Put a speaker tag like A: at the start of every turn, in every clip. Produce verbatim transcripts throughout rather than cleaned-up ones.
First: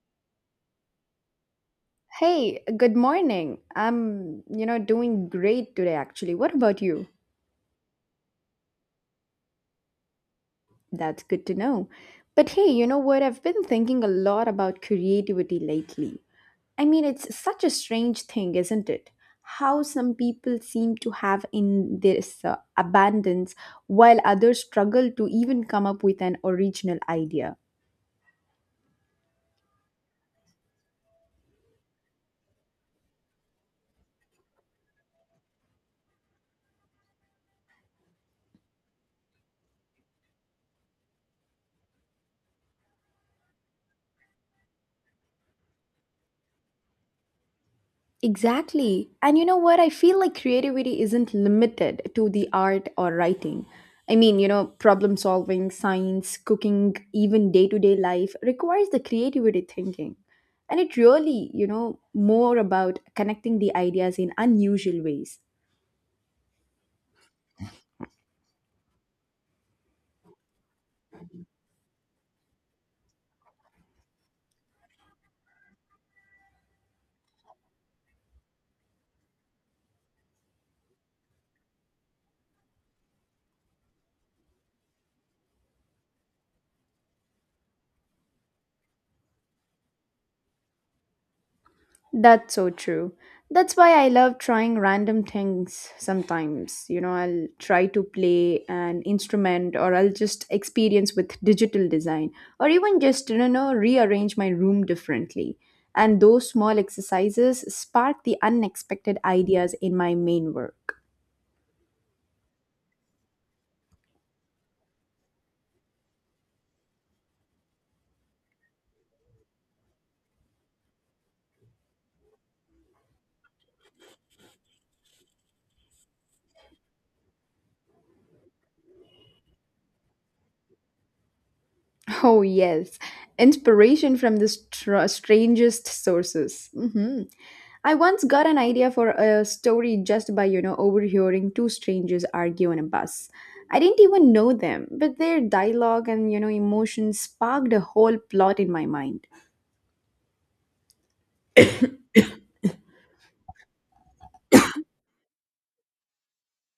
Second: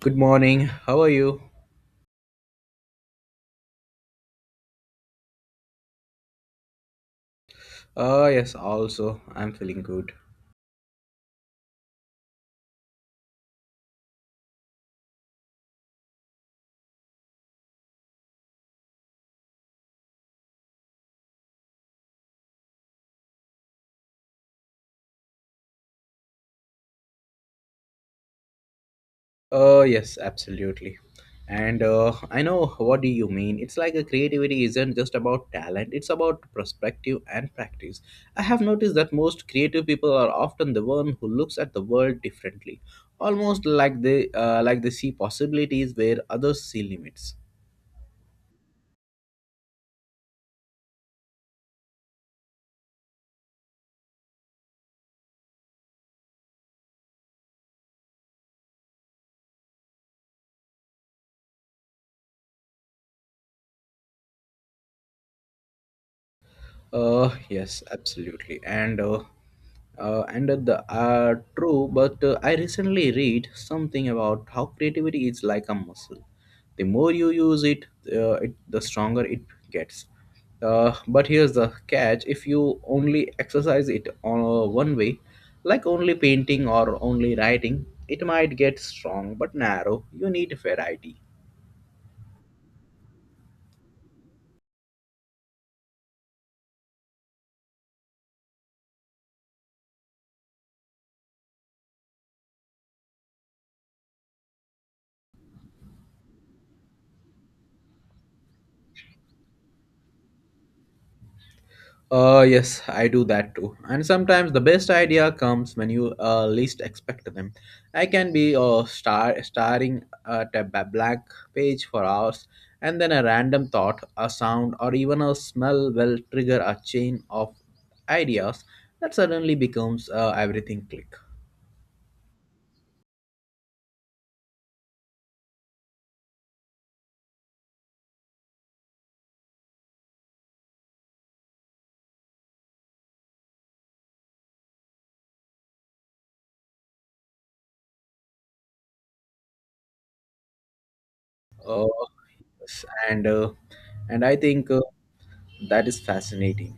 A: Good morning. How are you?
B: Hey, good morning. I'm, you know, doing great today actually. What about you?
A: Oh, yes, also. I'm feeling good.
B: That's good to know. But hey, you know what? I've been thinking a lot about creativity lately. I mean, it's such a strange thing, isn't it? How some people seem to have in this uh, abundance while others struggle to even come up with an original idea.
A: Oh, yes, absolutely. And uh, I know what do you mean. It's like a creativity isn't just about talent, it's about perspective and practice. I have noticed that most creative people are often the one who looks at the world differently, almost like they uh, like they see possibilities where others see limits.
B: Exactly. And you know what? I feel like creativity isn't limited to the art or writing. I mean, you know, problem solving, science, cooking, even day to day life requires the creativity thinking. And it really, you know, more about connecting the ideas in unusual ways.
A: Uh, yes, absolutely. And uh, uh, and uh, the uh, True, but uh, I recently read something about how creativity is like a muscle. The more you use it, uh, it the stronger it gets. Uh, but here's the catch: if you only exercise it on uh, one way, like only painting or only writing, it might get strong but narrow. You need variety.
B: That's so true. That's why I love trying random things sometimes. You know, I'll try to play an instrument, or I'll just experience with digital design or even just, you know, rearrange my room differently. And those small exercises spark the unexpected ideas in my main work.
A: Uh, yes, I do that too. And sometimes the best idea comes when you uh, least expect them. I can be uh, star- staring at a ba- blank page for hours, and then a random thought, a sound, or even a smell will trigger a chain of ideas that suddenly becomes uh, everything click.
B: Oh, yes. Inspiration from the str- strangest sources. Mhm. I once got an idea for a story just by, you know, overhearing two strangers argue on a bus. I didn't even know them, but their dialogue and, you know, emotions sparked a whole plot in my mind.
A: Uh, yes, and uh, and I think. Uh, That is fascinating.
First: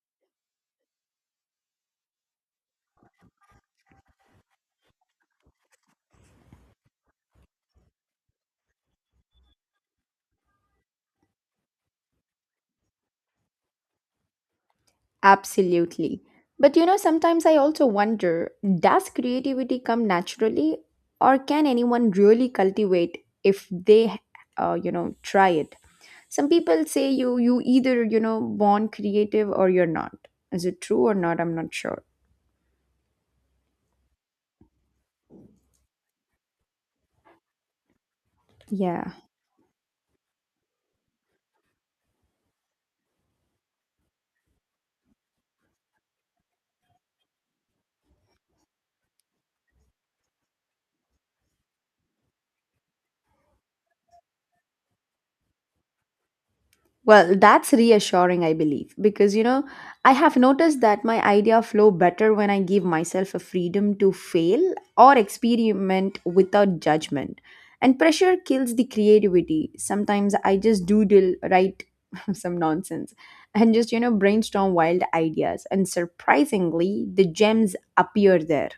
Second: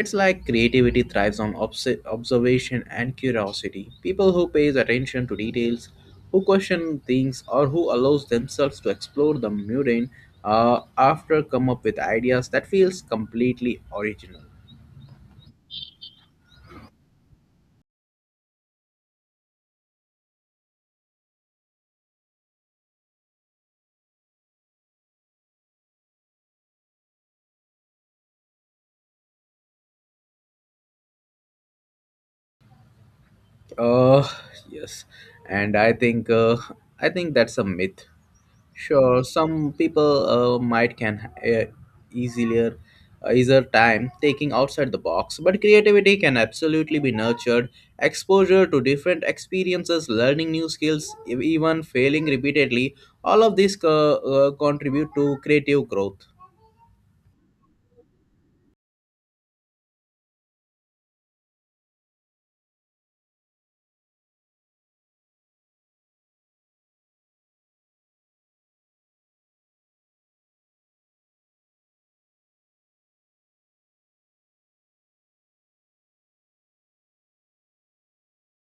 A: It's like creativity thrives on obs- observation and curiosity. People who pays attention to details, who question things, or who allows themselves to explore the mundane, uh, after come up with ideas that feels completely original.
B: Absolutely. But, you know, sometimes I also wonder, does creativity come naturally, or can anyone really cultivate if they, uh, you know, try it? Some people say you you either, you know, born creative or you're not. Is it true or not? I'm not sure.
A: Uh, yes, and I think uh, I think that's a myth.
B: Yeah.
A: Sure, some people uh, might can uh, easier uh, easier time taking outside the box, but creativity can absolutely be nurtured. Exposure to different experiences, learning new skills, e- even failing repeatedly, all of these co- uh, contribute to creative growth.
B: Well, that's reassuring, I believe, because you know, I have noticed that my idea flow better when I give myself a freedom to fail or experiment without judgment. And pressure kills the creativity. Sometimes I just doodle, write some nonsense, and just you know, brainstorm wild ideas. And surprisingly, the gems appear there.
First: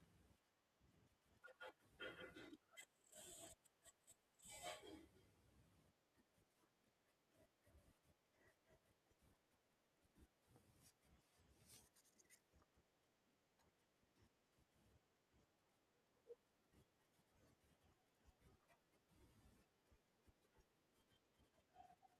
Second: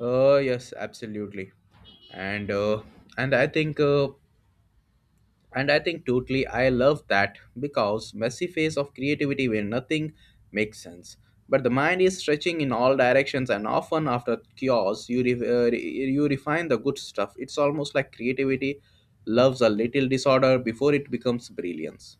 A: Uh, yes, absolutely, and uh, and I think. Uh, And I think totally I love that because messy phase of creativity where nothing makes sense. But the mind is stretching in all directions, and often after chaos, you re- uh, re- you refine the good stuff. It's almost like creativity loves a little disorder before it becomes brilliance.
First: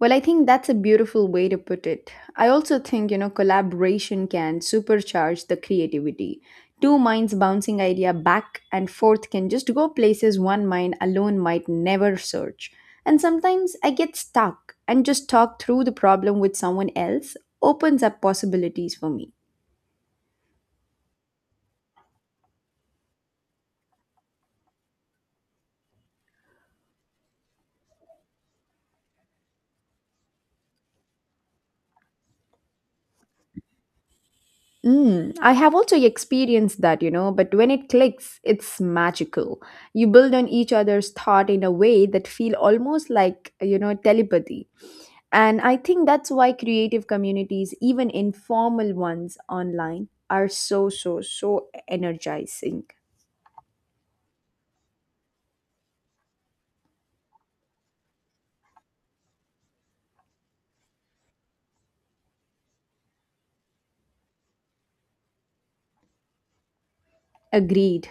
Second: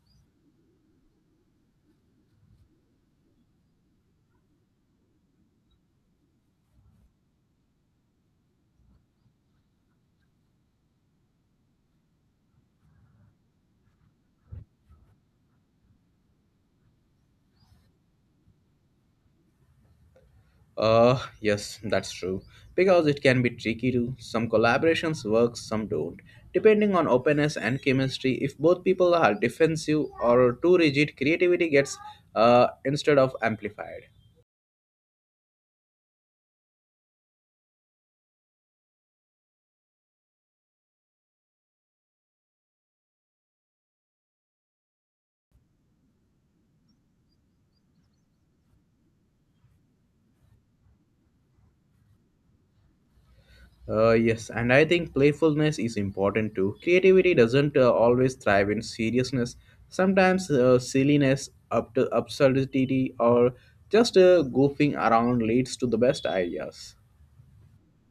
B: Well, I think that's a beautiful way to put it. I also think, you know, collaboration can supercharge the creativity. Two minds bouncing idea back and forth can just go places one mind alone might never search. And sometimes I get stuck and just talk through the problem with someone else opens up possibilities for me.
A: Uh, yes, that's true. Because it can be tricky too. Some collaborations work, some don't. Depending on openness and chemistry, if both people are defensive or too rigid, creativity gets uh, instead of amplified.
B: Mm, I have also experienced that, you know, but when it clicks, it's magical. You build on each other's thought in a way that feel almost like, you know, telepathy. And I think that's why creative communities, even informal ones online, are so, so, so energizing.
A: Uh, yes, and I think playfulness is important too. Creativity doesn't uh, always thrive in seriousness. Sometimes uh, silliness, up to absurdity, or just uh, goofing around leads to the best ideas.
B: Agreed.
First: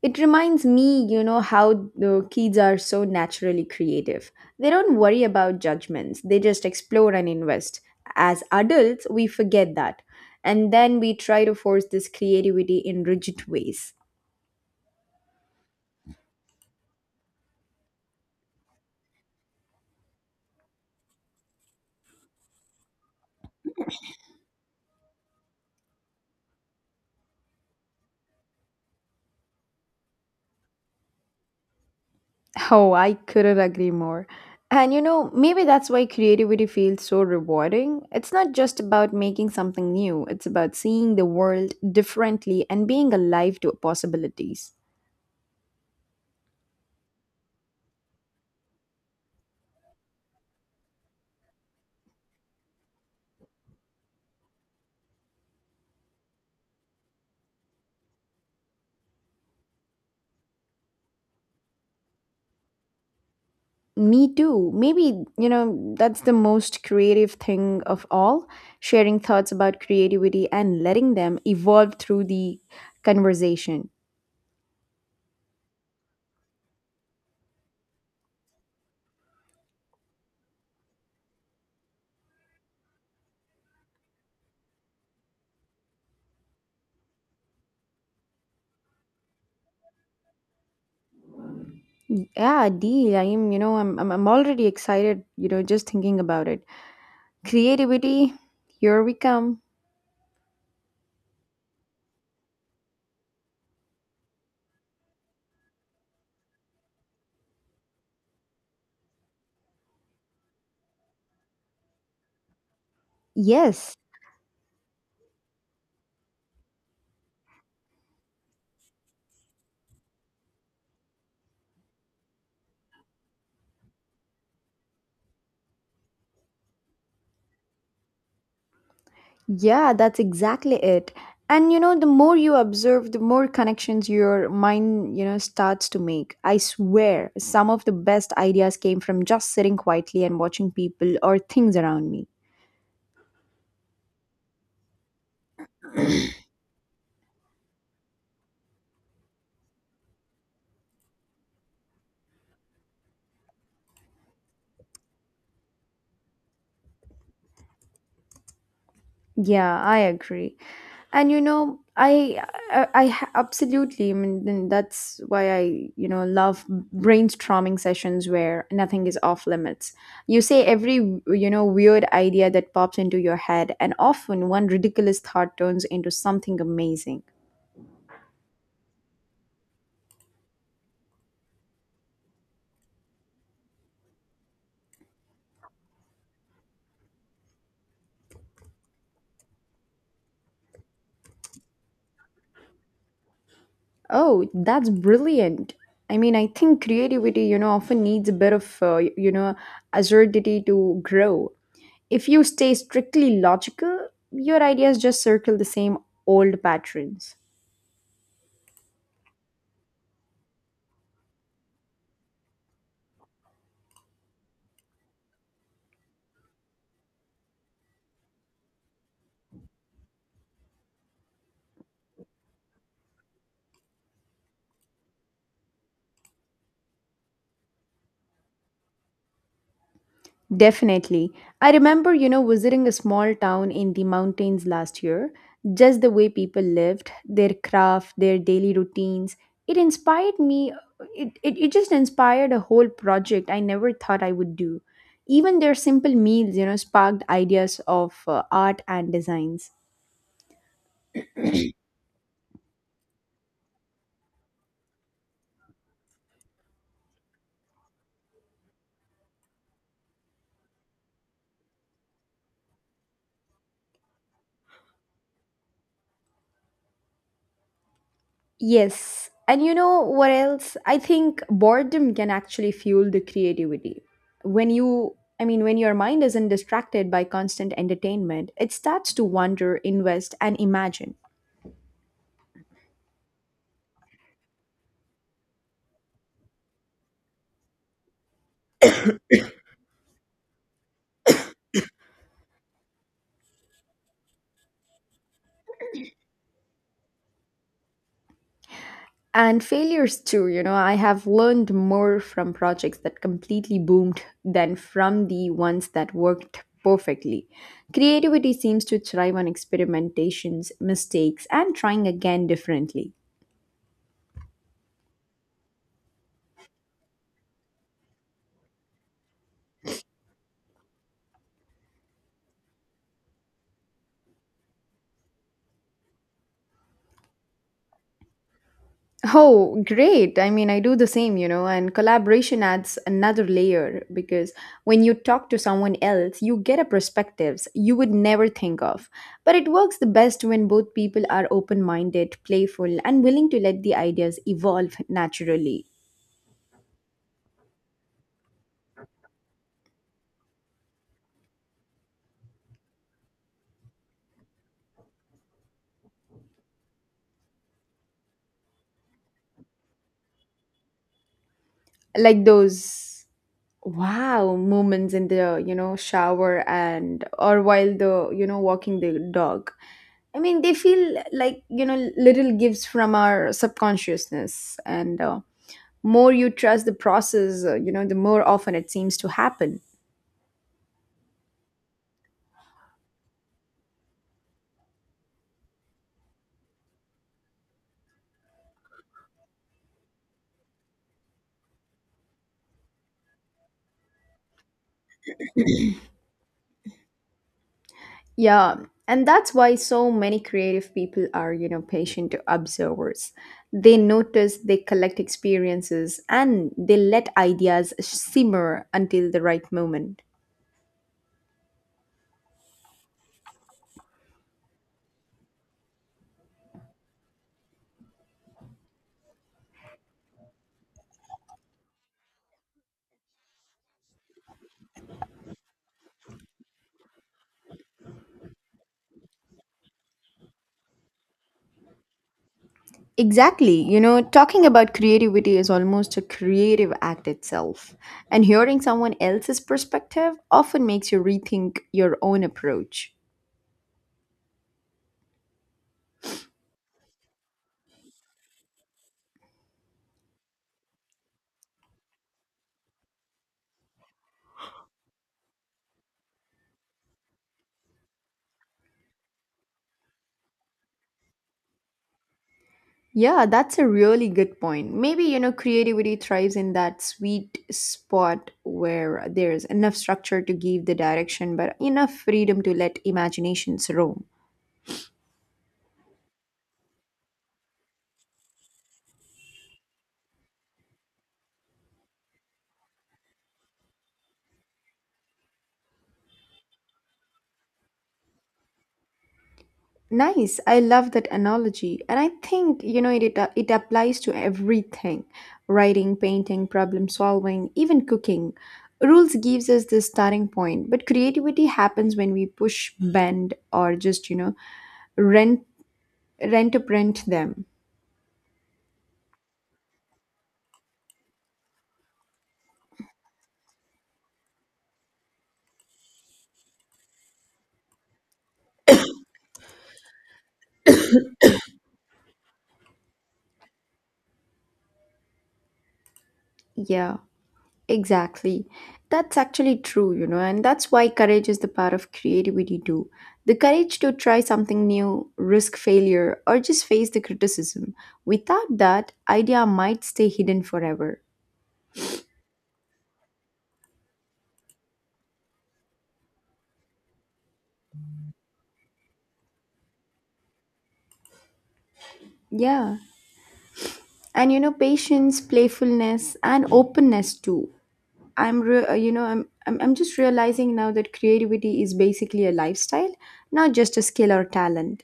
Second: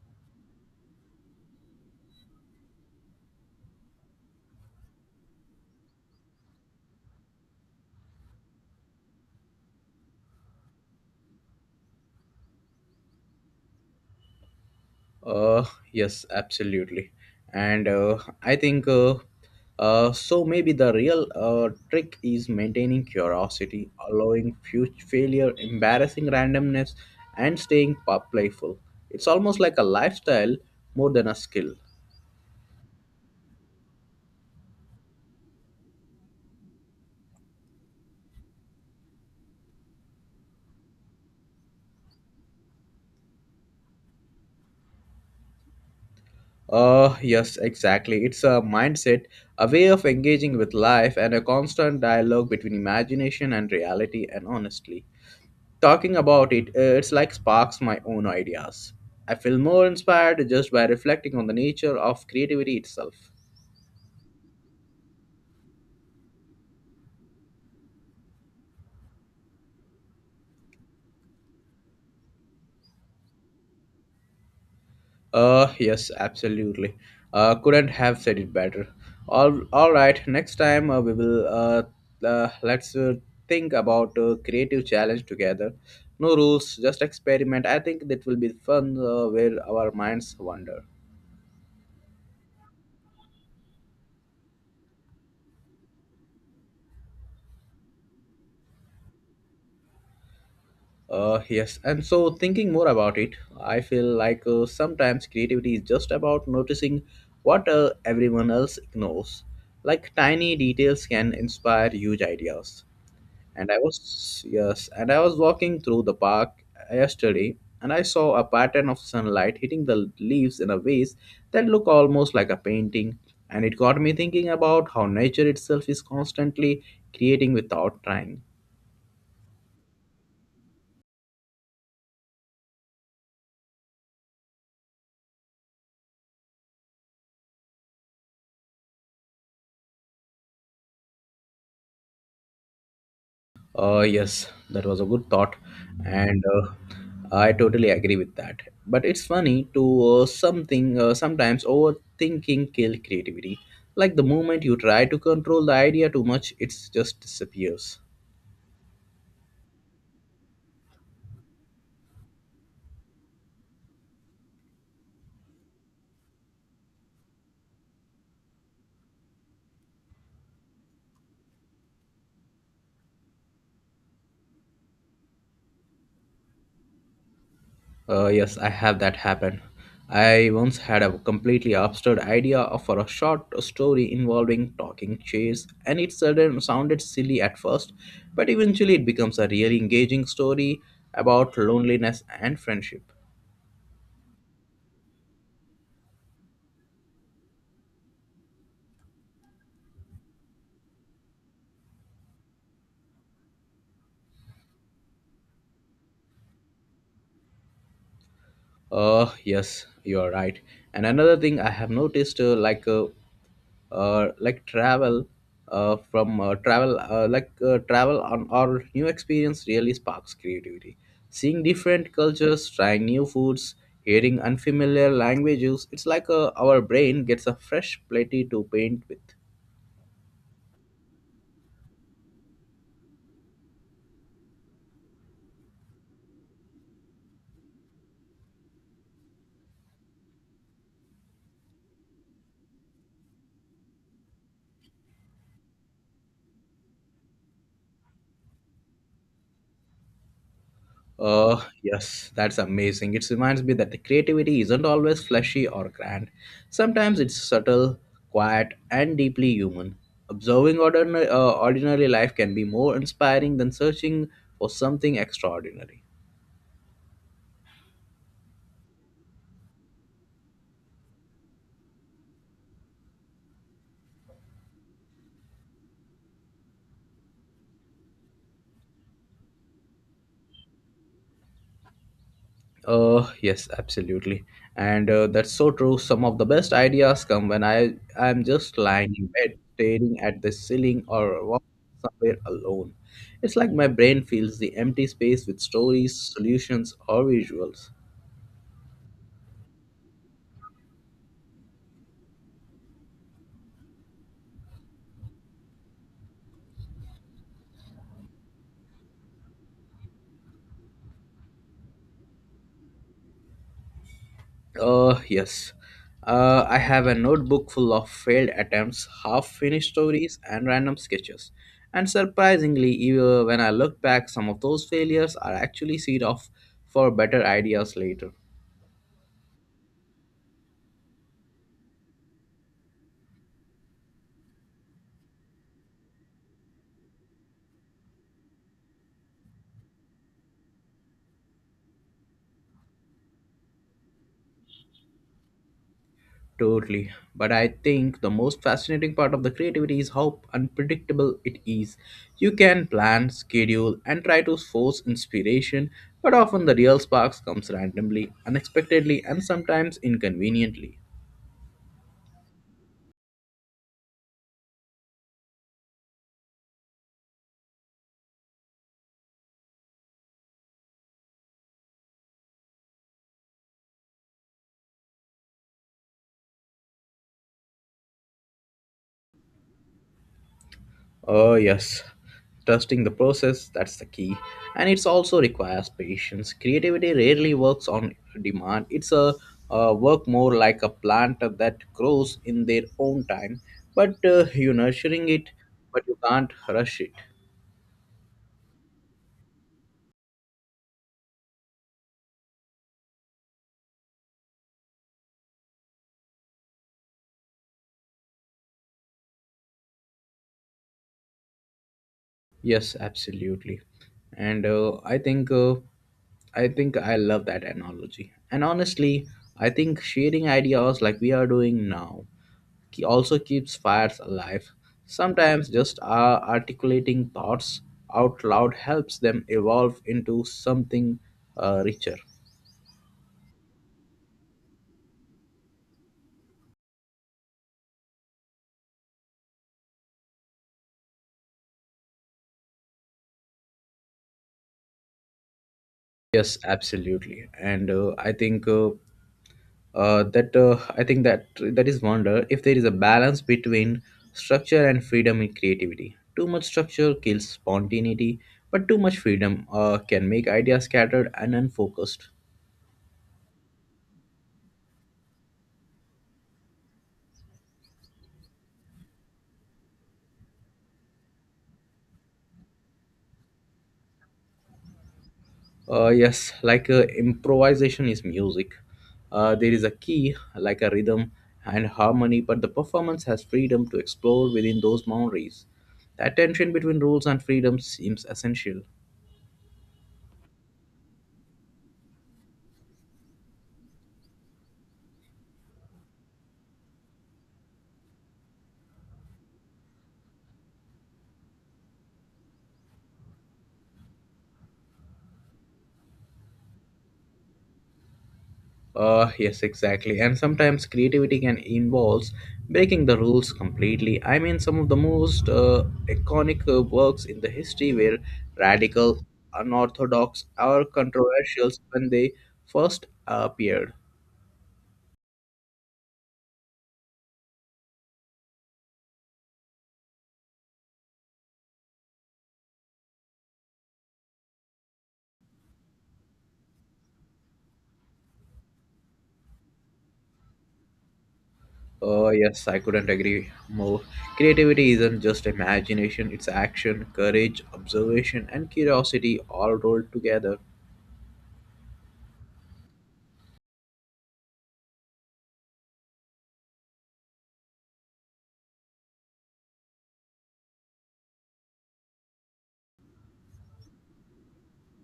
B: It reminds me, you know, how the kids are so naturally creative. They don't worry about judgments, they just explore and invest. As adults, we forget that. And then we try to force this creativity in rigid ways.
A: Uh, yes, absolutely. And uh, I think uh, uh, so. Maybe the real uh, trick is maintaining curiosity, allowing future failure, embarrassing randomness, and staying pa- playful. It's almost like a lifestyle more than a skill.
B: Oh, I couldn't agree more. And you know, maybe that's why creativity feels so rewarding. It's not just about making something new, it's about seeing the world differently and being alive to possibilities.
A: Uh, yes, exactly. It's a mindset, a way of engaging with life, and a constant dialogue between imagination and reality. And honestly, talking about it, uh, it's like sparks my own ideas. I feel more inspired just by reflecting on the nature of creativity itself.
B: Me too. Maybe, you know, that's the most creative thing of all, sharing thoughts about creativity and letting them evolve through the conversation.
A: Uh, yes, absolutely. Uh, couldn't have said it better. All, all right. Next time uh, we will uh, uh, let's uh, think about a creative challenge together. No rules, just experiment. I think that will be fun uh, where our minds wander.
B: Yeah, deal. I am, you know, I'm, I'm, I'm already excited, you know, just thinking about it. Creativity, here we come.
A: Uh, yes, and so thinking more about it, I feel like uh, sometimes creativity is just about noticing what uh, everyone else ignores. Like tiny details can inspire huge ideas. And I
B: Yes,
A: was, yes, and I was walking through the park yesterday and I saw a pattern of sunlight hitting the leaves in a ways that look almost like a painting. And it got me thinking about how nature itself is constantly creating without trying.
B: yeah, that's exactly it. And you know, the more you observe, the more connections your mind, you know, starts to make. I swear, some of the best ideas came from just sitting quietly and watching people or things around me.
A: Uh, yes, that was a good thought, and uh, I totally agree with that. But it's funny to uh, something uh, sometimes overthinking kill creativity. Like the moment you try to control the idea too much, it just disappears.
B: Yeah, I agree. And you know, I, I, I ha- absolutely, I mean, then That's why I, you know, love brainstorming sessions where nothing is off limits. You say every, you know, weird idea that pops into your head, and often one ridiculous thought turns into something amazing.
A: Uh, yes, I have that happen. I once had a completely absurd idea for a short story involving talking chairs, and it sudden sounded silly at first, but eventually it becomes a really engaging story about loneliness and friendship.
B: Oh, that's brilliant. I mean, I think creativity, you know, often needs a bit of, uh, you know, absurdity to grow. If you stay strictly logical, your ideas just circle the same old patterns.
A: Uh, yes, you are right. And another thing I have noticed, uh, like, uh, uh, like travel, uh, from uh, travel, uh, like uh, travel on our new experience really sparks creativity. Seeing different cultures, trying new foods, hearing unfamiliar languages, it's like uh, our brain gets a fresh plate to paint with.
B: Definitely. I remember, you know, visiting a small town in the mountains last year. Just the way people lived, their craft, their daily routines. It inspired me. It, it, it just inspired a whole project I never thought I would do. Even their simple meals, you know, sparked ideas of uh, art and designs.
A: Uh, yes, that's amazing. It reminds me that the creativity isn't always flashy or grand. Sometimes it's subtle, quiet, and deeply human. Observing ordinary, uh, ordinary life can be more inspiring than searching for something extraordinary.
B: Yes. And you know what else? I think boredom can actually fuel the creativity. When you, I mean, when your mind isn't distracted by constant entertainment, it starts to wonder, invest, and imagine.
A: Uh, yes, absolutely. And uh, That's so true. Some of the best ideas come when I I'm just lying in bed, staring at the ceiling or walking somewhere alone. It's like my brain fills the empty space with stories, solutions, or visuals.
B: And failures too, you know, I have learned more from projects that completely boomed than from the ones that worked perfectly. Creativity seems to thrive on experimentations, mistakes, and trying again differently.
A: Uh, yes. Uh, I have a notebook full of failed attempts, half finished stories, and random sketches. And surprisingly, even when I look back, some of those failures are actually seed off for better ideas later.
B: Oh, great. I mean, I do the same, you know, and collaboration adds another layer because when you talk to someone else, you get a perspectives you would never think of. But it works the best when both people are open-minded, playful, and willing to let the ideas evolve naturally.
A: Totally. But I think the most fascinating part of the creativity is how unpredictable it is. You can plan, schedule, and try to force inspiration, but often the real sparks comes randomly, unexpectedly, and sometimes inconveniently.
B: Like those wow moments in the, you know, shower and or while the, you know, walking the dog. I mean, they feel like, you know, little gifts from our subconsciousness, and uh, more you trust the process, uh, you know, the more often it seems to happen.
A: Oh, yes. Trusting the process, that's the key. And it's also requires patience. Creativity rarely works on demand. It's a, uh work more like a plant that grows in their own time, but uh, you're nurturing it, but you can't rush it.
B: Yeah, and that's why so many creative people are, you know, patient observers. They notice, they collect experiences, and they let ideas simmer until the right moment.
A: Yes, absolutely. And uh, I think uh, I think I love that analogy. And honestly, I think sharing ideas like we are doing now he also keeps fires alive. Sometimes just uh, articulating thoughts out loud helps them evolve into something uh, richer.
B: Exactly. You know, talking about creativity is almost a creative act itself. And hearing someone else's perspective often makes you rethink your own approach.
A: Yes, absolutely. And uh, I think uh, uh, that uh, I think that that is wonder if there is a balance between structure and freedom in creativity. Too much structure kills spontaneity, but too much freedom uh, can make ideas scattered and unfocused.
B: Yeah, that's a really good point. Maybe, you know, creativity thrives in that sweet spot where there's enough structure to give the direction, but enough freedom to let imaginations roam.
A: Uh, yes, like uh, improvisation is music. Uh, there is a key, like a rhythm and harmony, but the performance has freedom to explore within those boundaries. That tension between rules and freedom seems essential.
B: Nice. I love that analogy. And I think, you know, it, it, uh, it applies to everything: writing, painting, problem solving, even cooking. Rules gives us the starting point, but creativity happens when we push, bend, or just, you know, rent, rent to print them.
A: Uh, yes, exactly. And sometimes creativity can involves breaking the rules completely. I mean, some of the most uh, iconic uh, works in the history were radical, unorthodox, or controversial when they first appeared.
B: Yeah. Exactly. That's actually true, you know, and that's why courage is the part of creativity too. The courage to try something new, risk failure, or just face the criticism. Without that, idea might stay hidden forever.
A: Oh, yes, I couldn't agree more. Creativity isn't just imagination, it's action, courage, observation, and curiosity all rolled together.
B: Yeah. And you know, patience, playfulness, and openness too. I'm re- uh, you know, I'm, I'm I'm just realizing now that creativity is basically a lifestyle, not just a skill or talent.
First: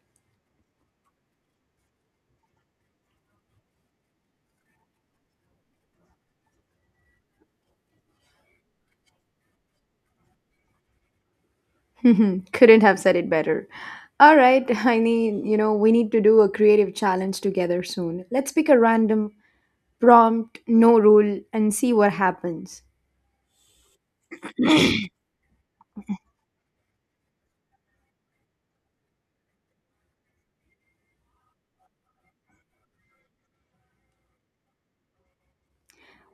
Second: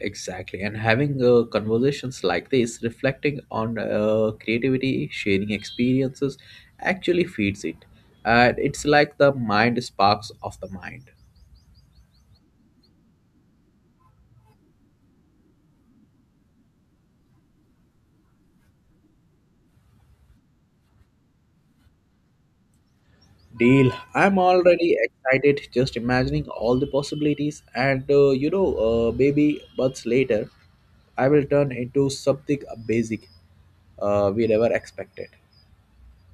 A: Exactly. And having uh, conversations like this, reflecting on uh, creativity, sharing experiences, actually feeds it. And it's like the mind sparks of the mind.
B: Couldn't have said it better. All right, I need, you know, we need to do a creative challenge together soon. Let's pick a random prompt, no rule, and see what happens.
A: Deal. I'm already excited just imagining all the possibilities. And uh, you know, uh, maybe months later, I will turn into something basic uh, we never expected.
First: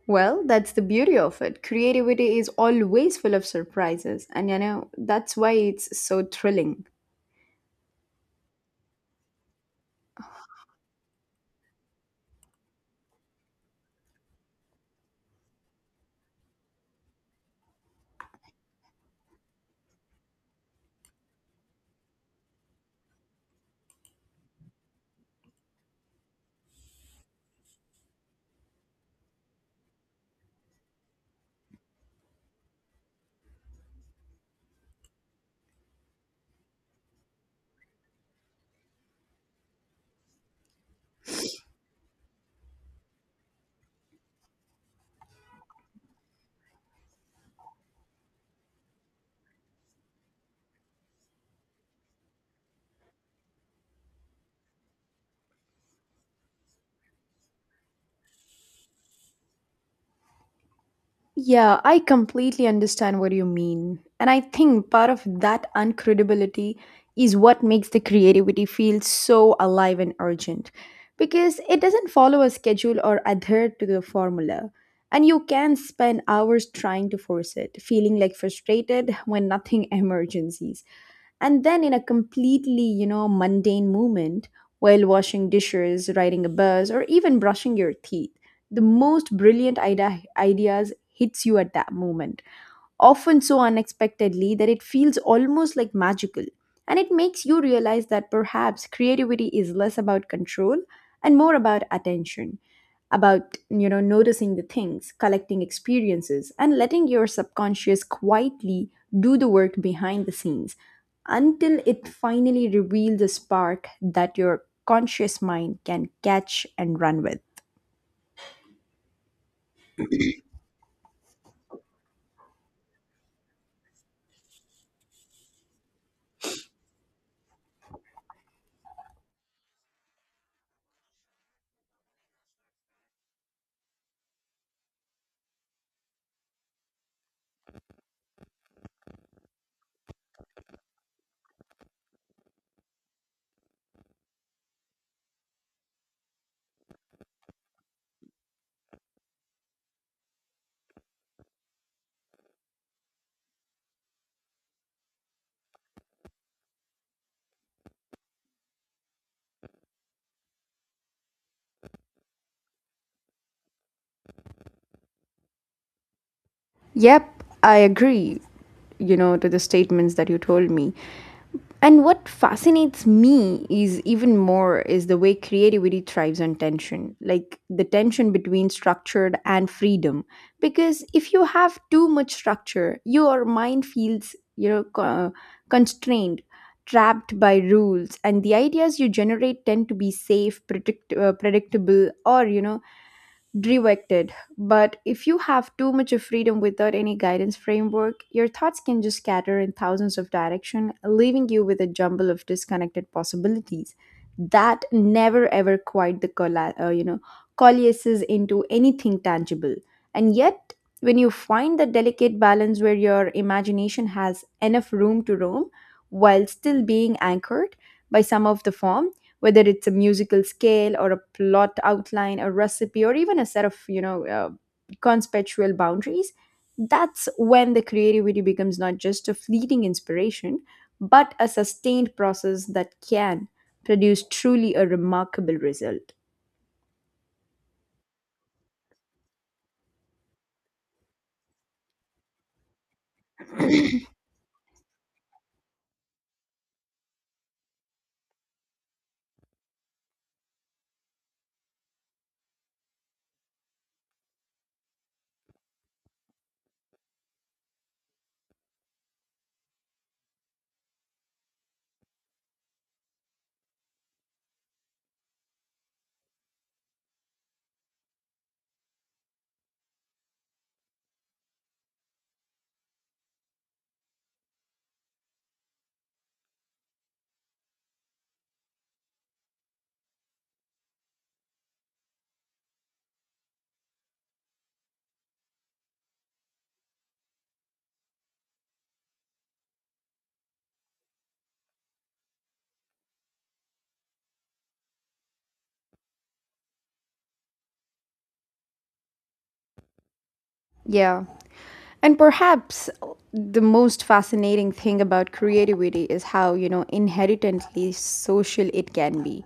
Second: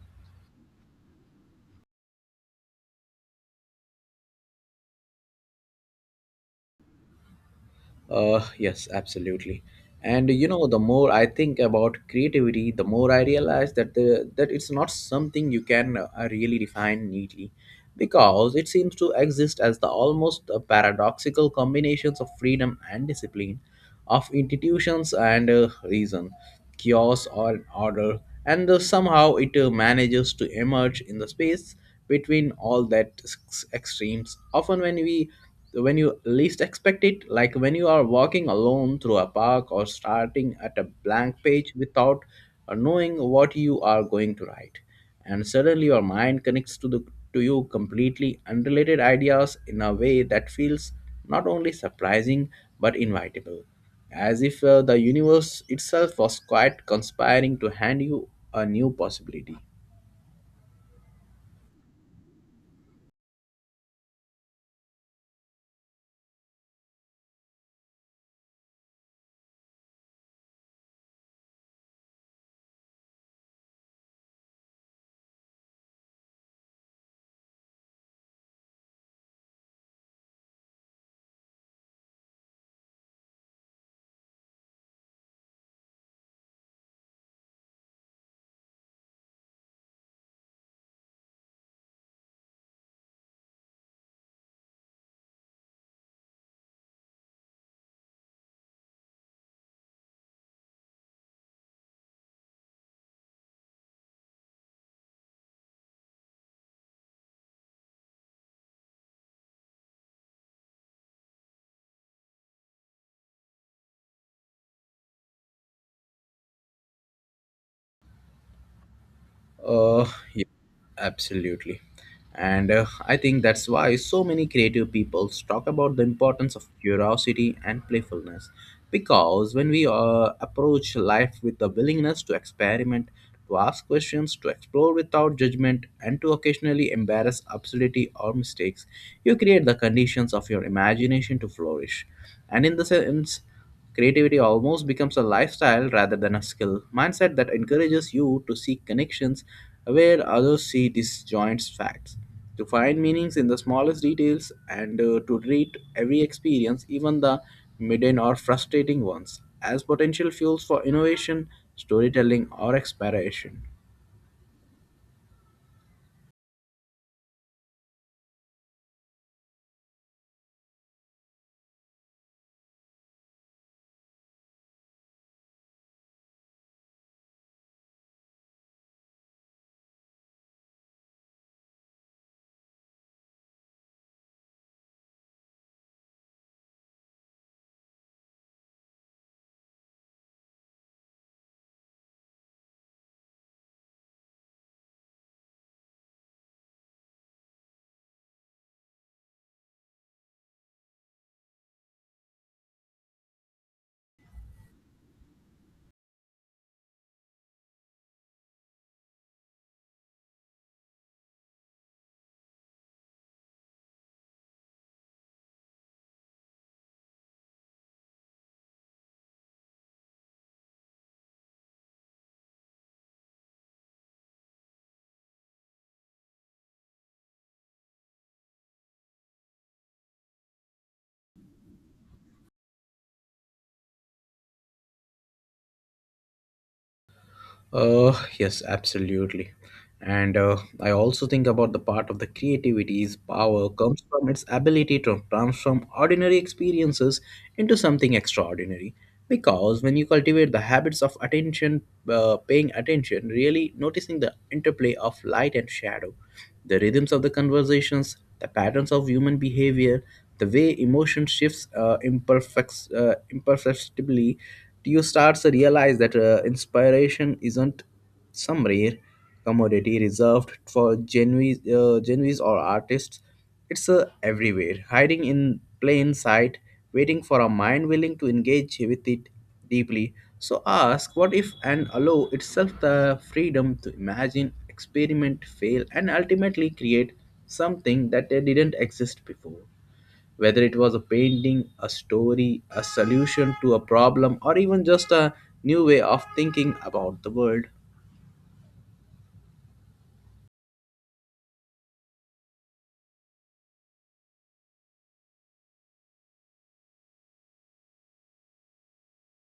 B: Well, that's the beauty of it. Creativity is always full of surprises, and you know, that's why it's so thrilling.
A: Uh, yes, absolutely. And you know, the more I think about creativity, the more I realize that the that it's not something you can uh, really define neatly, because it seems to exist as the almost uh, paradoxical combinations of freedom and discipline, of institutions and uh, reason chaos or order, and uh, somehow it uh, manages to emerge in the space between all that s- extremes. Often, when we when you least expect it, like when you are walking alone through a park or starting at a blank page without uh, knowing what you are going to write, and suddenly your mind connects to the to you completely unrelated ideas in a way that feels not only surprising but inevitable, as if uh, the universe itself was quite conspiring to hand you a new possibility.
B: Yeah, I completely understand what you mean. And I think part of that uncredibility is what makes the creativity feel so alive and urgent, because it doesn't follow a schedule or adhere to the formula. And you can spend hours trying to force it, feeling like frustrated when nothing emergencies. And then, in a completely, you know, mundane moment, while washing dishes, riding a bus, or even brushing your teeth, the most brilliant ide- ideas hits you at that moment, often so unexpectedly that it feels almost like magical. And it makes you realize that perhaps creativity is less about control and more about attention, about, you know, noticing the things, collecting experiences, and letting your subconscious quietly do the work behind the scenes until it finally reveals a spark that your conscious mind can catch and run with.
A: Uh, yeah, absolutely. And uh, I think that's why so many creative peoples talk about the importance of curiosity and playfulness. Because when we uh, approach life with the willingness to experiment, to ask questions, to explore without judgment, and to occasionally embarrass absurdity or mistakes, you create the conditions of your imagination to flourish. And in the sense, creativity almost becomes a lifestyle rather than a skill mindset that encourages you to seek connections where others see disjoint facts, to find meanings in the smallest details, and uh, to treat every experience, even the mundane or frustrating ones, as potential fuels for innovation, storytelling, or exploration.
B: Yep, I agree, you know, to the statements that you told me. And what fascinates me is even more is the way creativity thrives on tension, like the tension between structured and freedom. Because if you have too much structure, your mind feels, you know, co- constrained, trapped by rules, and the ideas you generate tend to be safe, predict- uh, predictable, or you know, directed. But if you have too much of freedom without any guidance framework, your thoughts can just scatter in thousands of directions, leaving you with a jumble of disconnected possibilities that never ever quite the colla- uh, you know, coalesces into anything tangible. And yet, when you find the delicate balance where your imagination has enough room to roam while still being anchored by some of the forms, whether it's a musical scale or a plot outline, a recipe, or even a set of, you know, uh, conceptual boundaries, that's when the creativity becomes not just a fleeting inspiration, but a sustained process that can produce truly a remarkable result.
A: Uh, yes, absolutely. And uh, I also think about the part of the creativity's power comes from its ability to transform ordinary experiences into something extraordinary. Because when you cultivate the habits of attention, uh, paying attention, really noticing the interplay of light and shadow, the rhythms of the conversations, the patterns of human behavior, the way emotion shifts uh, imperfect, uh, imperceptibly, you start to realize that uh, inspiration isn't some rare commodity reserved for genuine, uh, genuine or artists. It's uh, everywhere, hiding in plain sight, waiting for a mind willing to engage with it deeply. So ask what if and allow itself the freedom to imagine, experiment, fail, and ultimately create something that uh, didn't exist before. Whether it was a painting, a story, a solution to a problem, or even just a new way of thinking about the world.
B: Yeah. And perhaps the most fascinating thing about creativity is how, you know, inherently social it can be.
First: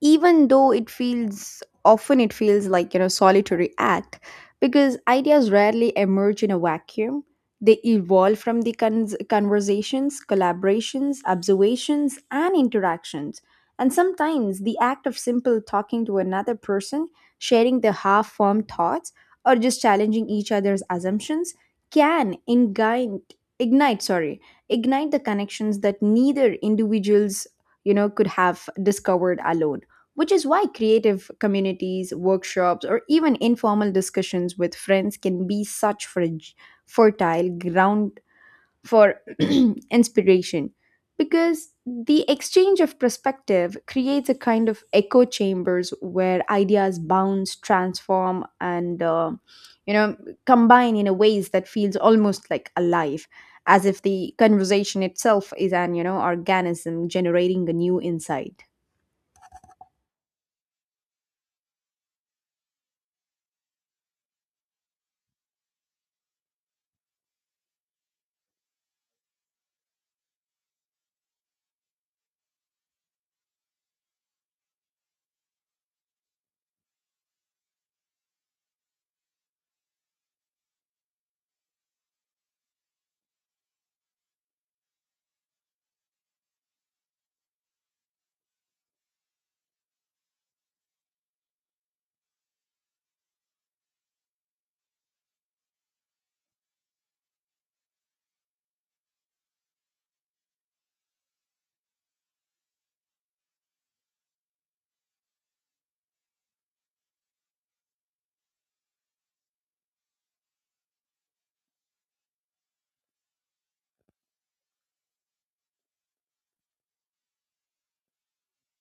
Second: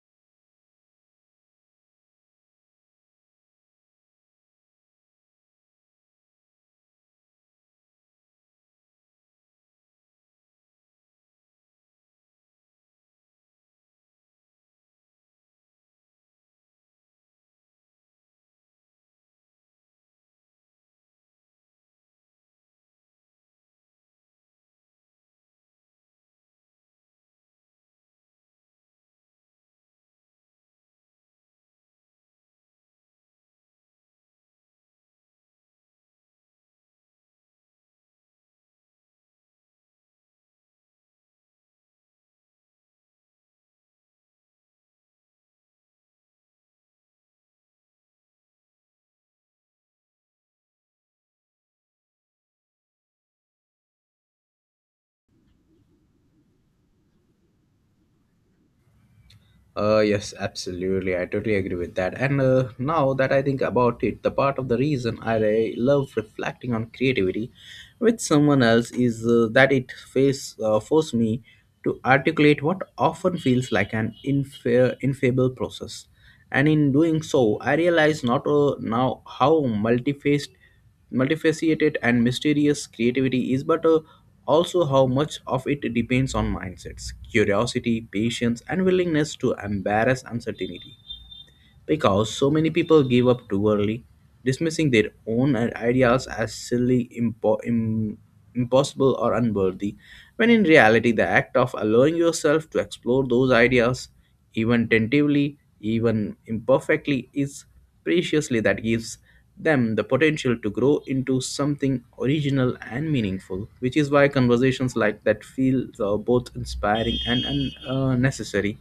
B: Even though it feels, often it feels like, you know, solitary act, because ideas rarely emerge in a vacuum. They evolve from the cons- conversations, collaborations, observations, and interactions. And sometimes the act of simple talking to another person, sharing the half formed thoughts, or just challenging each other's assumptions can ignite ignite sorry ignite the connections that neither individuals you know could have discovered alone, which is why creative communities, workshops, or even informal discussions with friends can be such fer- fertile ground for inspiration, because the exchange of perspective creates a kind of echo chambers where ideas bounce, transform, and uh, you know combine in a ways that feels almost like alive, as if the conversation itself is an you know organism generating a new insight.
A: Uh, yes, absolutely. I totally agree with that. And uh, Now that I think about it, the part of the reason I re- love reflecting on creativity with someone else is uh, that it face, uh, forced me to articulate what often feels like an infa- infallible process. And in doing so, I realize not uh, now how multifaced multifaceted and mysterious creativity is, but uh, also how much of it depends on mindsets, curiosity, patience, and willingness to embrace uncertainty because so many people give up too early, dismissing their own i- ideas as silly, impo- im- impossible, or unworthy, when in reality, the act of allowing yourself to explore those ideas, even tentatively, even imperfectly, is preciously that gives them the potential to grow into something original and meaningful, which is why conversations like that feel uh, both inspiring and un- uh, necessary.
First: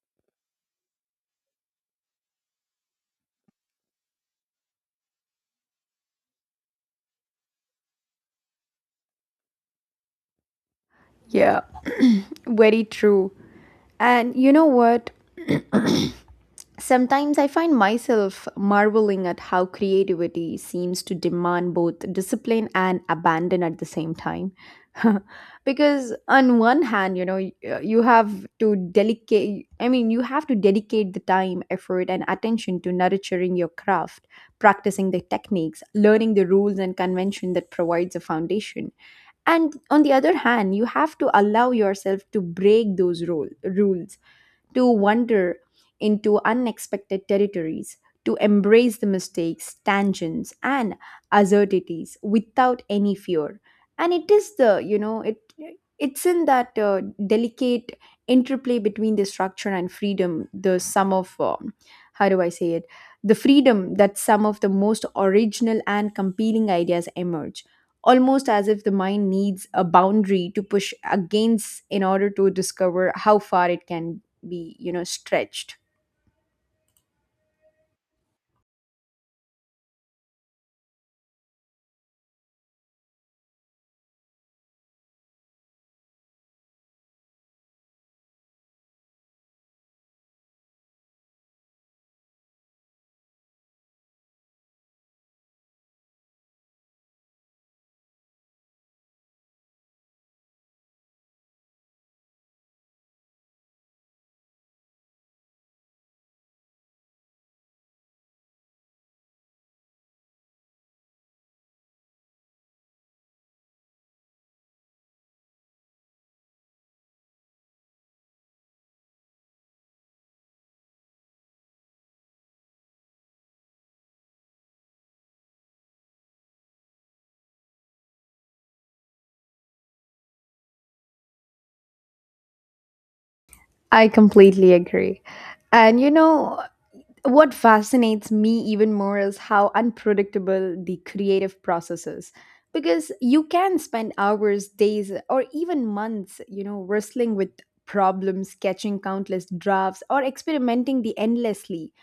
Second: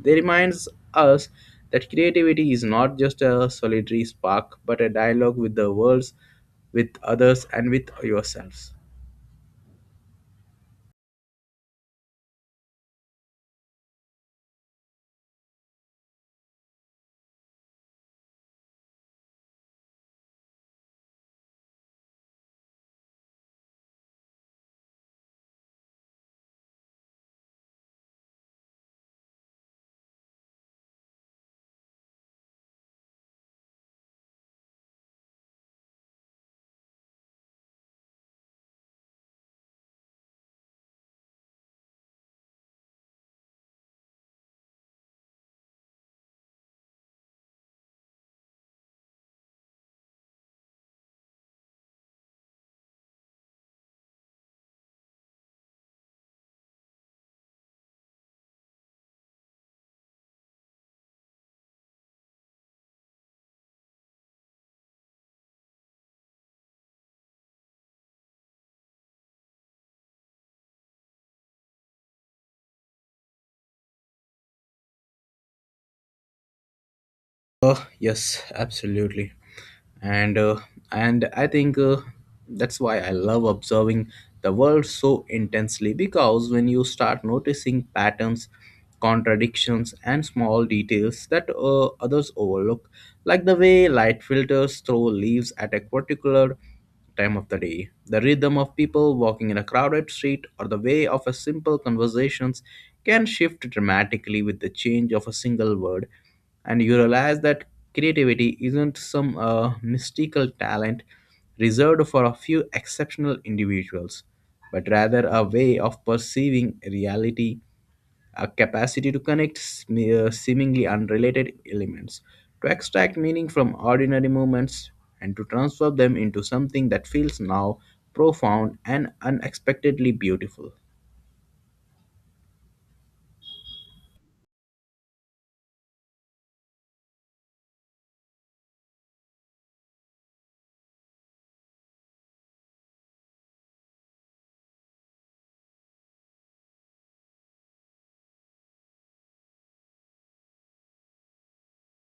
A: They reminds us that creativity is not just a solitary spark, but a dialogue with the world, with others, and with yourselves.
B: Yeah, very true. And you know what? Sometimes I find myself marveling at how creativity seems to demand both discipline and abandon at the same time. Because on one hand, you know, y- uh, you have to dedicate I mean, you have to dedicate the time, effort and attention to nurturing your craft, practicing the techniques, learning the rules and convention that provides a foundation. And on the other hand, you have to allow yourself to break those rule, rules, to wander into unexpected territories, to embrace the mistakes, tangents, and absurdities without any fear. And it is the, you know, it it's in that uh, delicate interplay between the structure and freedom, the sum of, um, how do I say it, the freedom that some of the most original and compelling ideas emerge, almost as if the mind needs a boundary to push against in order to discover how far it can be, you know stretched.
A: Uh, yes, absolutely, and uh, and I think uh, that's why I love observing the world so intensely because when you start noticing patterns, contradictions, and small details that uh, others overlook, like the way light filters through leaves at a particular time of the day, the rhythm of people walking in a crowded street, or the way of a simple conversations can shift dramatically with the change of a single word. And you realize that creativity isn't some uh, mystical talent reserved for a few exceptional individuals, but rather a way of perceiving reality a capacity to connect sm- uh, seemingly unrelated elements, to extract meaning from ordinary moments, and to transform them into something that feels now profound and unexpectedly beautiful.
B: I completely agree. And you know, what fascinates me even more is how unpredictable the creative process is. Because you can spend hours, days, or even months, you know, wrestling with problems, sketching countless drafts, or experimenting the endlessly,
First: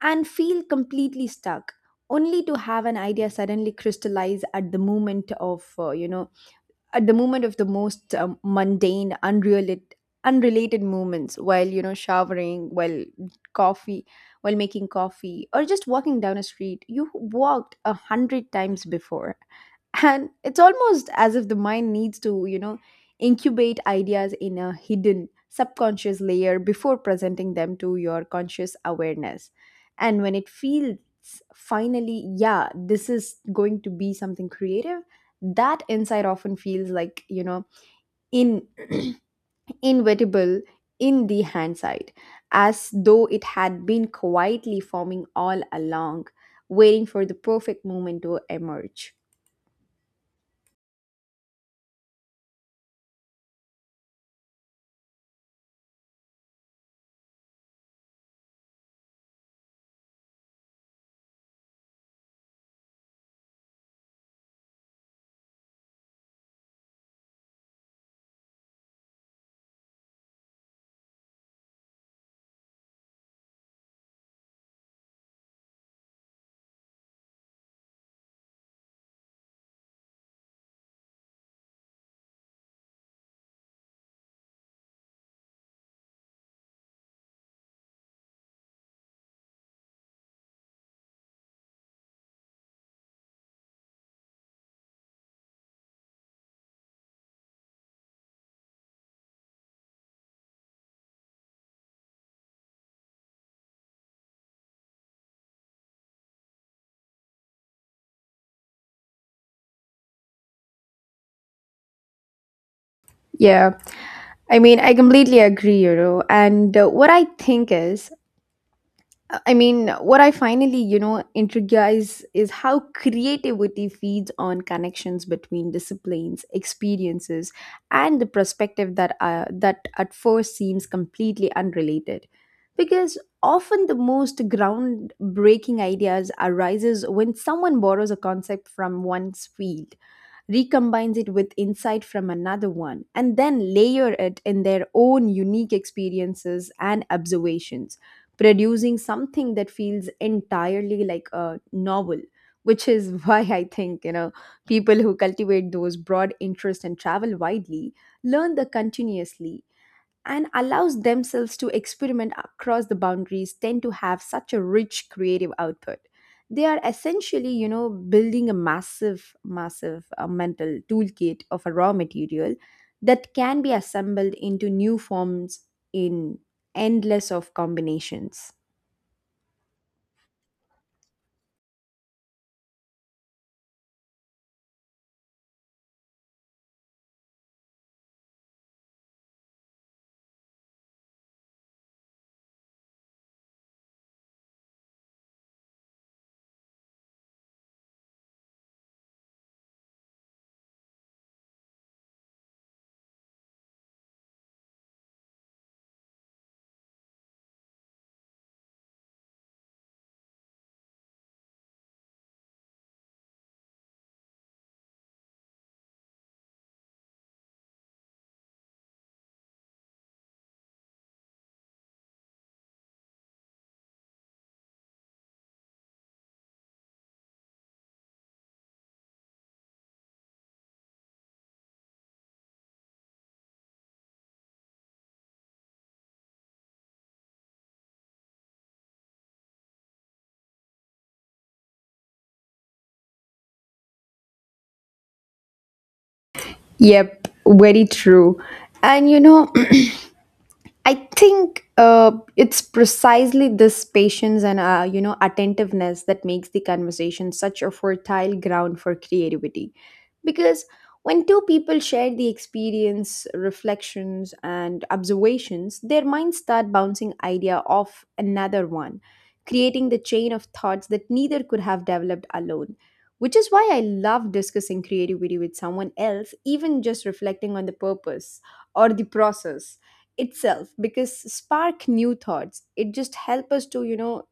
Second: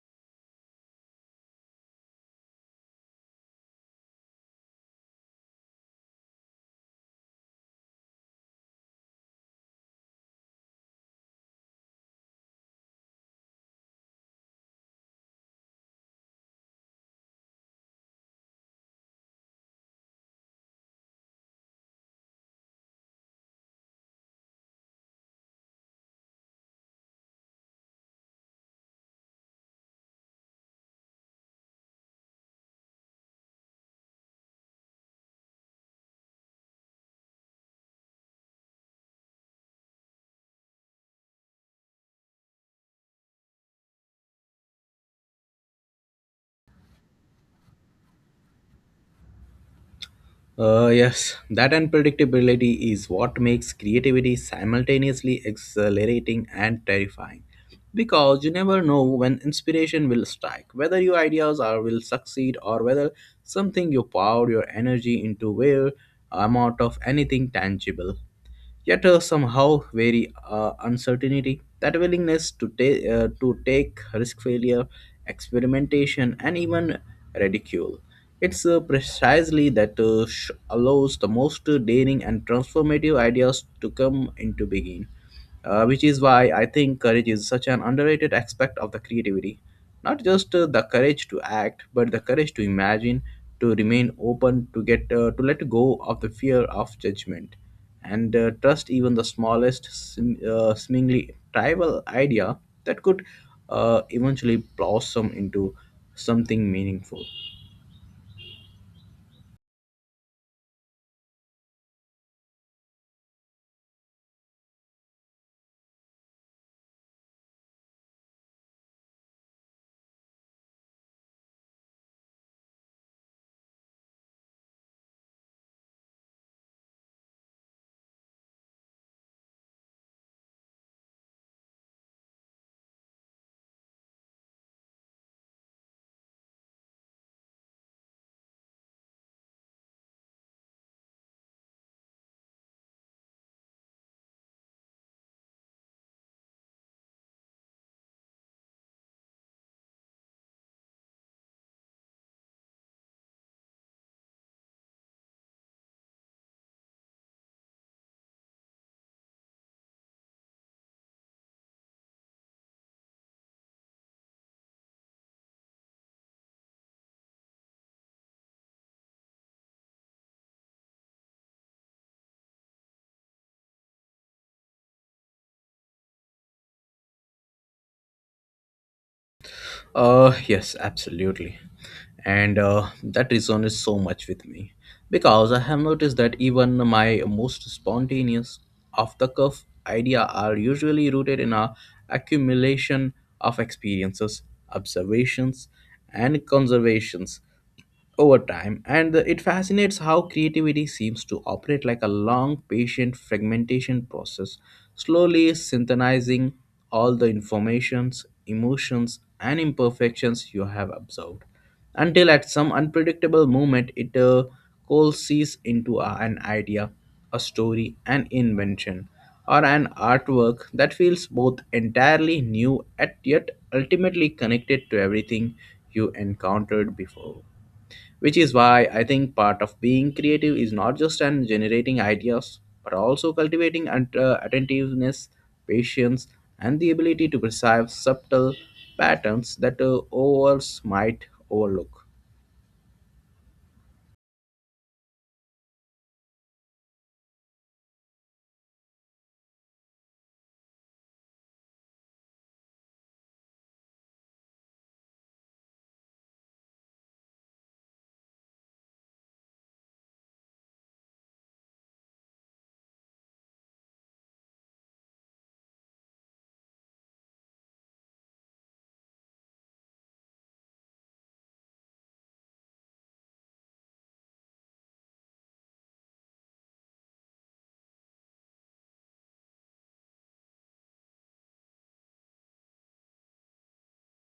B: and feel completely stuck, only to have an idea suddenly crystallize at the moment of uh, you know at the moment of the most um, mundane, unrelated unrelated moments, while you know showering, while coffee while making coffee, or just walking down a street you walked a hundred times before. And it's almost as if the mind needs to, you know incubate ideas in a hidden subconscious layer before presenting them to your conscious awareness. And when it feels finally, yeah, this is going to be something creative, that insight often feels like, you know in inevitable in the hand side, as though it had been quietly forming all along, waiting for the perfect moment to emerge.
A: Uh, yes, that unpredictability is what makes creativity simultaneously exhilarating and terrifying. Because you never know when inspiration will strike, whether your ideas are will succeed or whether something you poured your energy into will amount of anything tangible yet uh, somehow very uh, uncertainty. That willingness to, ta- uh, to take risk failure, experimentation, and even ridicule. It's uh, precisely that uh, sh- allows the most daring and transformative ideas to come into being uh, which is why I think courage is such an underrated aspect of the creativity. Not just uh, the courage to act, but the courage to imagine, to remain open, to get uh, to let go of the fear of judgment, and uh, trust even the smallest, sim- uh, seemingly trivial idea that could uh, eventually blossom into something meaningful.
B: Yeah, I mean, I completely agree, you know. And uh, what I think is, Uh, I mean, what I finally, you know, intrigues is how creativity feeds on connections between disciplines, experiences, and the perspective that uh, that at first seems completely unrelated. Because often the most groundbreaking ideas arises when someone borrows a concept from one's field, recombines it with insight from another one, and then layer it in their own unique experiences and observations, producing something that feels entirely like a novel. Which is why I think, you know, people who cultivate those broad interests and travel widely, learn the continuously, and allows themselves to experiment across the boundaries tend to have such a rich creative output. They are essentially, you know, building a massive massive uh, mental toolkit of a raw material that can be assembled into new forms in endless of combinations.
A: Uh, yes, absolutely. And uh, That resonates so much with me because I have noticed that even my most spontaneous, off the cuff idea are usually rooted in a accumulation of experiences, observations, and conservations over time and it fascinates how creativity seems to operate like a long patient fragmentation process slowly synthesizing all the informations emotions and imperfections you have observed until at some unpredictable moment it uh, coalesces into a- an idea a story an invention or an artwork that feels both entirely new and yet ultimately connected to everything you encountered before which is why I think part of being creative is not just an generating ideas, but also cultivating and, uh, attentiveness, patience, and the ability to perceive subtle patterns that uh, others might overlook.
B: Yep, very true. And you know, I think, uh, it's precisely this patience and, uh, you know, attentiveness that makes the conversation such a fertile ground for creativity, because when two people share the experience, reflections, and observations, their minds start bouncing idea off another one, creating the chain of thoughts that neither could have developed alone. Which is why I love discussing creativity with someone else, even just reflecting on the purpose or the process itself, because spark new thoughts, it just help us to, you know,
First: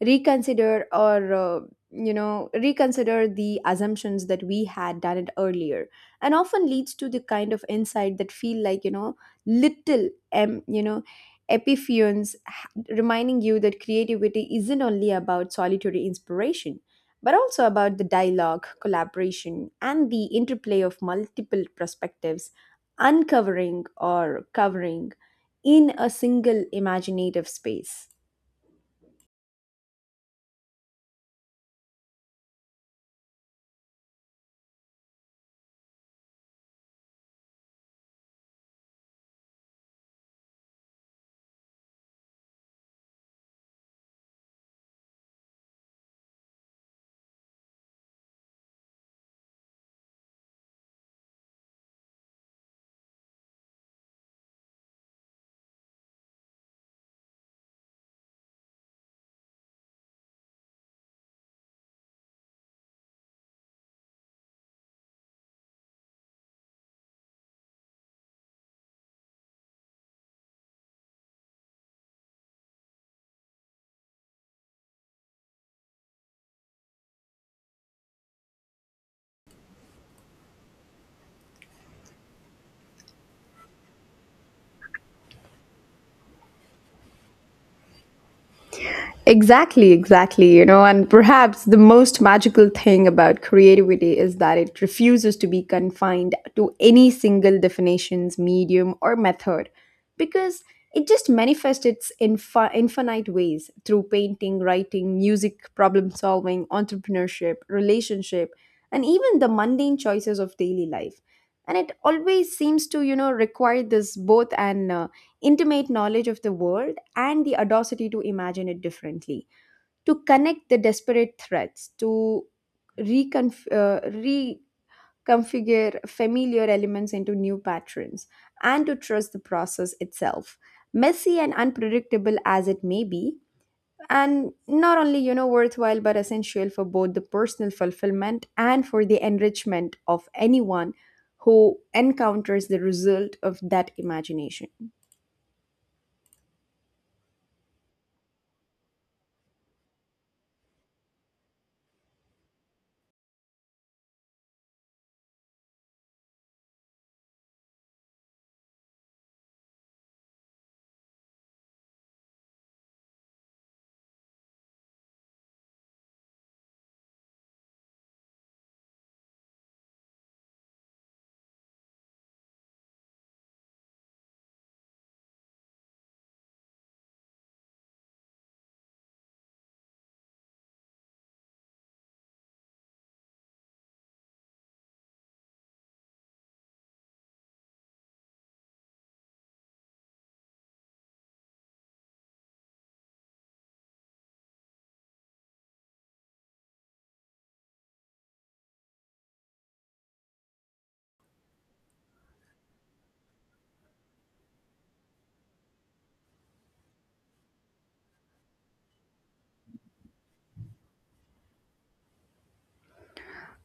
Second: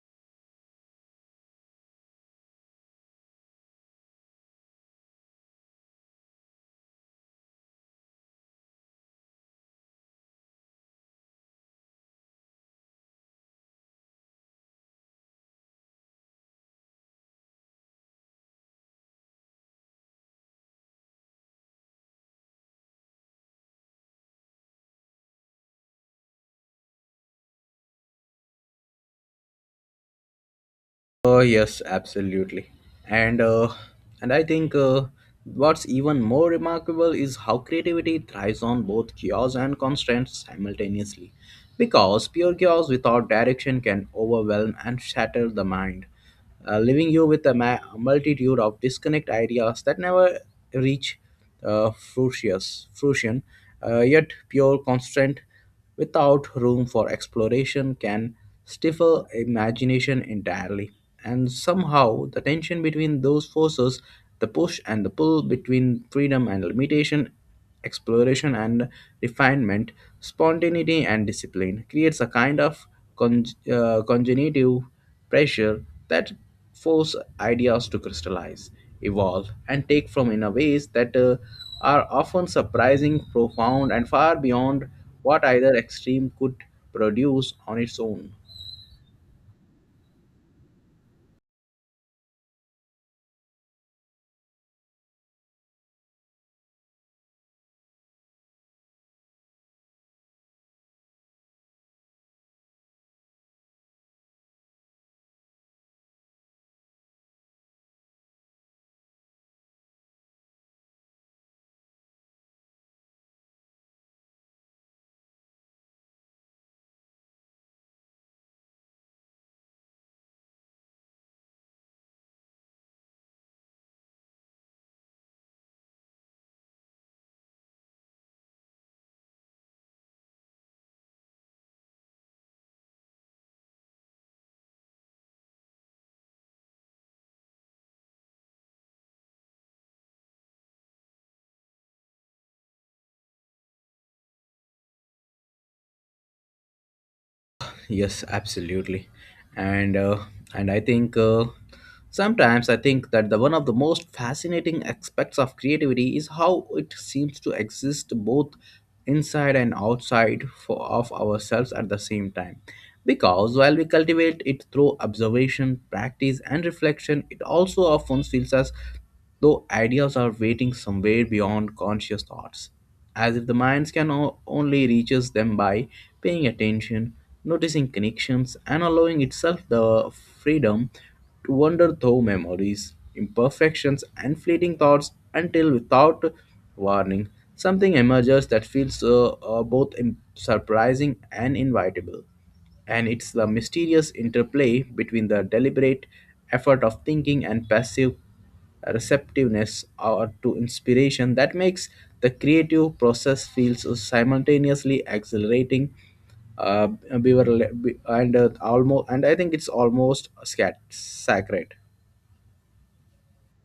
B: reconsider, or uh, you know reconsider the assumptions that we had done it earlier, and often leads to the kind of insight that feel like, you know little, um, you know epiphenes h- reminding you that creativity isn't only about solitary inspiration, but also about the dialogue, collaboration, and the interplay of multiple perspectives, uncovering or covering in a single imaginative space.
A: Uh, yes, absolutely. And uh, and I think uh, what's even more remarkable is how creativity thrives on both chaos and constraints simultaneously. Because pure chaos without direction can overwhelm and shatter the mind, uh, leaving you with a ma- multitude of disconnect ideas that never reach uh, fruition. fruition. Uh, yet pure constraint without room for exploration can stifle imagination entirely. And somehow, the tension between those forces, the push and the pull between freedom and limitation, exploration and refinement, spontaneity and discipline, creates a kind of con- uh, congenitive pressure that force ideas to crystallize, evolve, and take form in a ways that uh, are often surprising, profound, and far beyond what either extreme could produce on its own.
B: Exactly, exactly. You know, and perhaps the most magical thing about creativity is that it refuses to be confined to any single definitions, medium, or method, because it just manifests its infi- infinite ways through painting, writing, music, problem solving, entrepreneurship, relationship, and even the mundane choices of daily life. And it always seems to, you know, require this both and intimate knowledge of the world and the audacity to imagine it differently, to connect the desperate threads, to reconf- uh, reconfigure familiar elements into new patterns, and to trust the process itself. Messy and unpredictable as it may be, and not only, you know, worthwhile but essential for both the personal fulfillment and for the enrichment of anyone who encounters the result of that imagination.
A: Yes, absolutely. And uh, and I think uh, sometimes I think that the one of the most fascinating aspects of creativity is how it seems to exist both inside and outside for, of ourselves at the same time. Because while we cultivate it through observation, practice, and reflection, it also often feels as though ideas are waiting somewhere beyond conscious thoughts. As if the minds can o- only reaches them by paying attention, noticing connections, and allowing itself the freedom to wander through memories, imperfections, and fleeting thoughts until without warning, something emerges that feels uh, uh, both im- surprising and invitable and it's the mysterious interplay between the deliberate effort of thinking and passive receptiveness or to inspiration that makes the creative process feels simultaneously exhilarating uh, bewar- be- and uh, almost and i think it's almost scat- sacred.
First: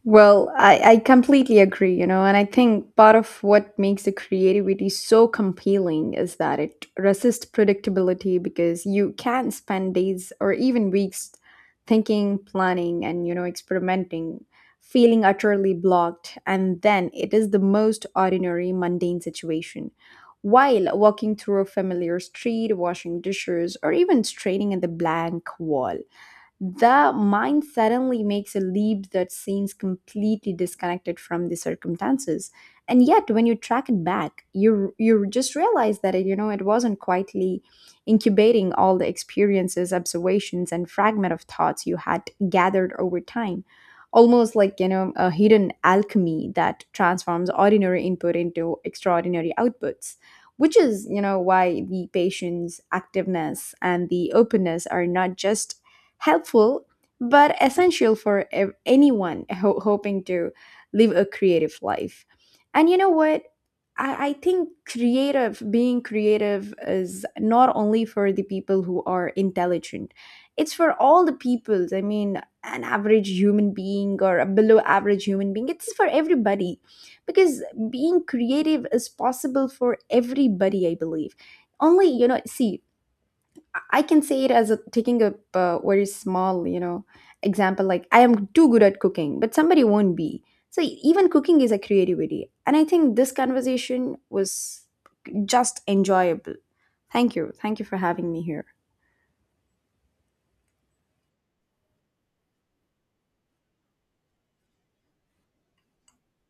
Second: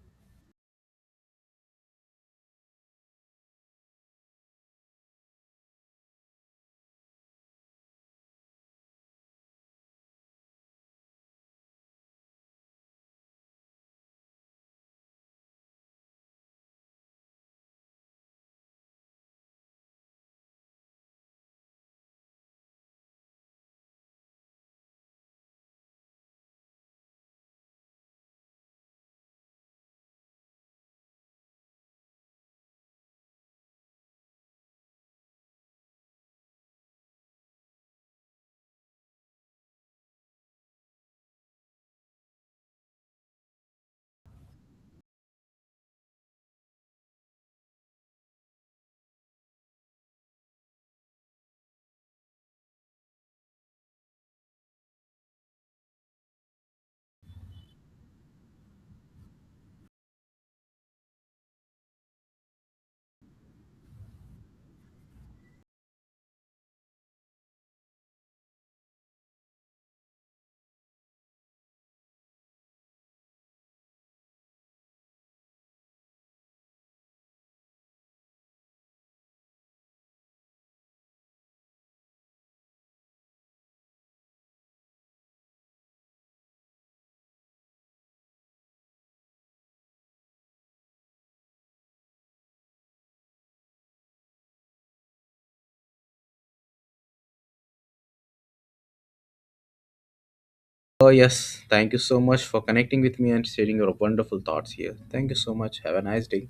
B: Well, I, I completely agree, you know, and I think part of what makes the creativity so compelling is that it resists predictability, because you can spend days or even weeks thinking, planning, and, you know, experimenting, feeling utterly blocked. And then it is the most ordinary, mundane situation. While walking through a familiar street, washing dishes, or even straining at the blank wall, the mind suddenly makes a leap that seems completely disconnected from the circumstances. And yet when you track it back, you you just realize that it, you know, it wasn't quietly incubating all the experiences, observations, and fragment of thoughts you had gathered over time, almost like, you know, a hidden alchemy that transforms ordinary input into extraordinary outputs. Which is, you know, why the patience, activeness, and the openness are not just helpful but essential for ev- anyone ho- hoping to live a creative life. And you know what? I, I think creative, being creative, is not only for the people who are intelligent, it's for all the people. I mean, an average human being or a below average human being, it's for everybody, because being creative is possible for everybody, I believe. Only, you know, see, I can say it as a, taking a uh, very small, you know, example. Like I am too good at cooking, but somebody won't be. So e, even cooking is a creativity, and I think this conversation was just enjoyable. Thank you, thank you for having me here.
A: Oh yes, thank you so much for connecting with me and sharing your wonderful thoughts here. Thank you so much. Have a nice day.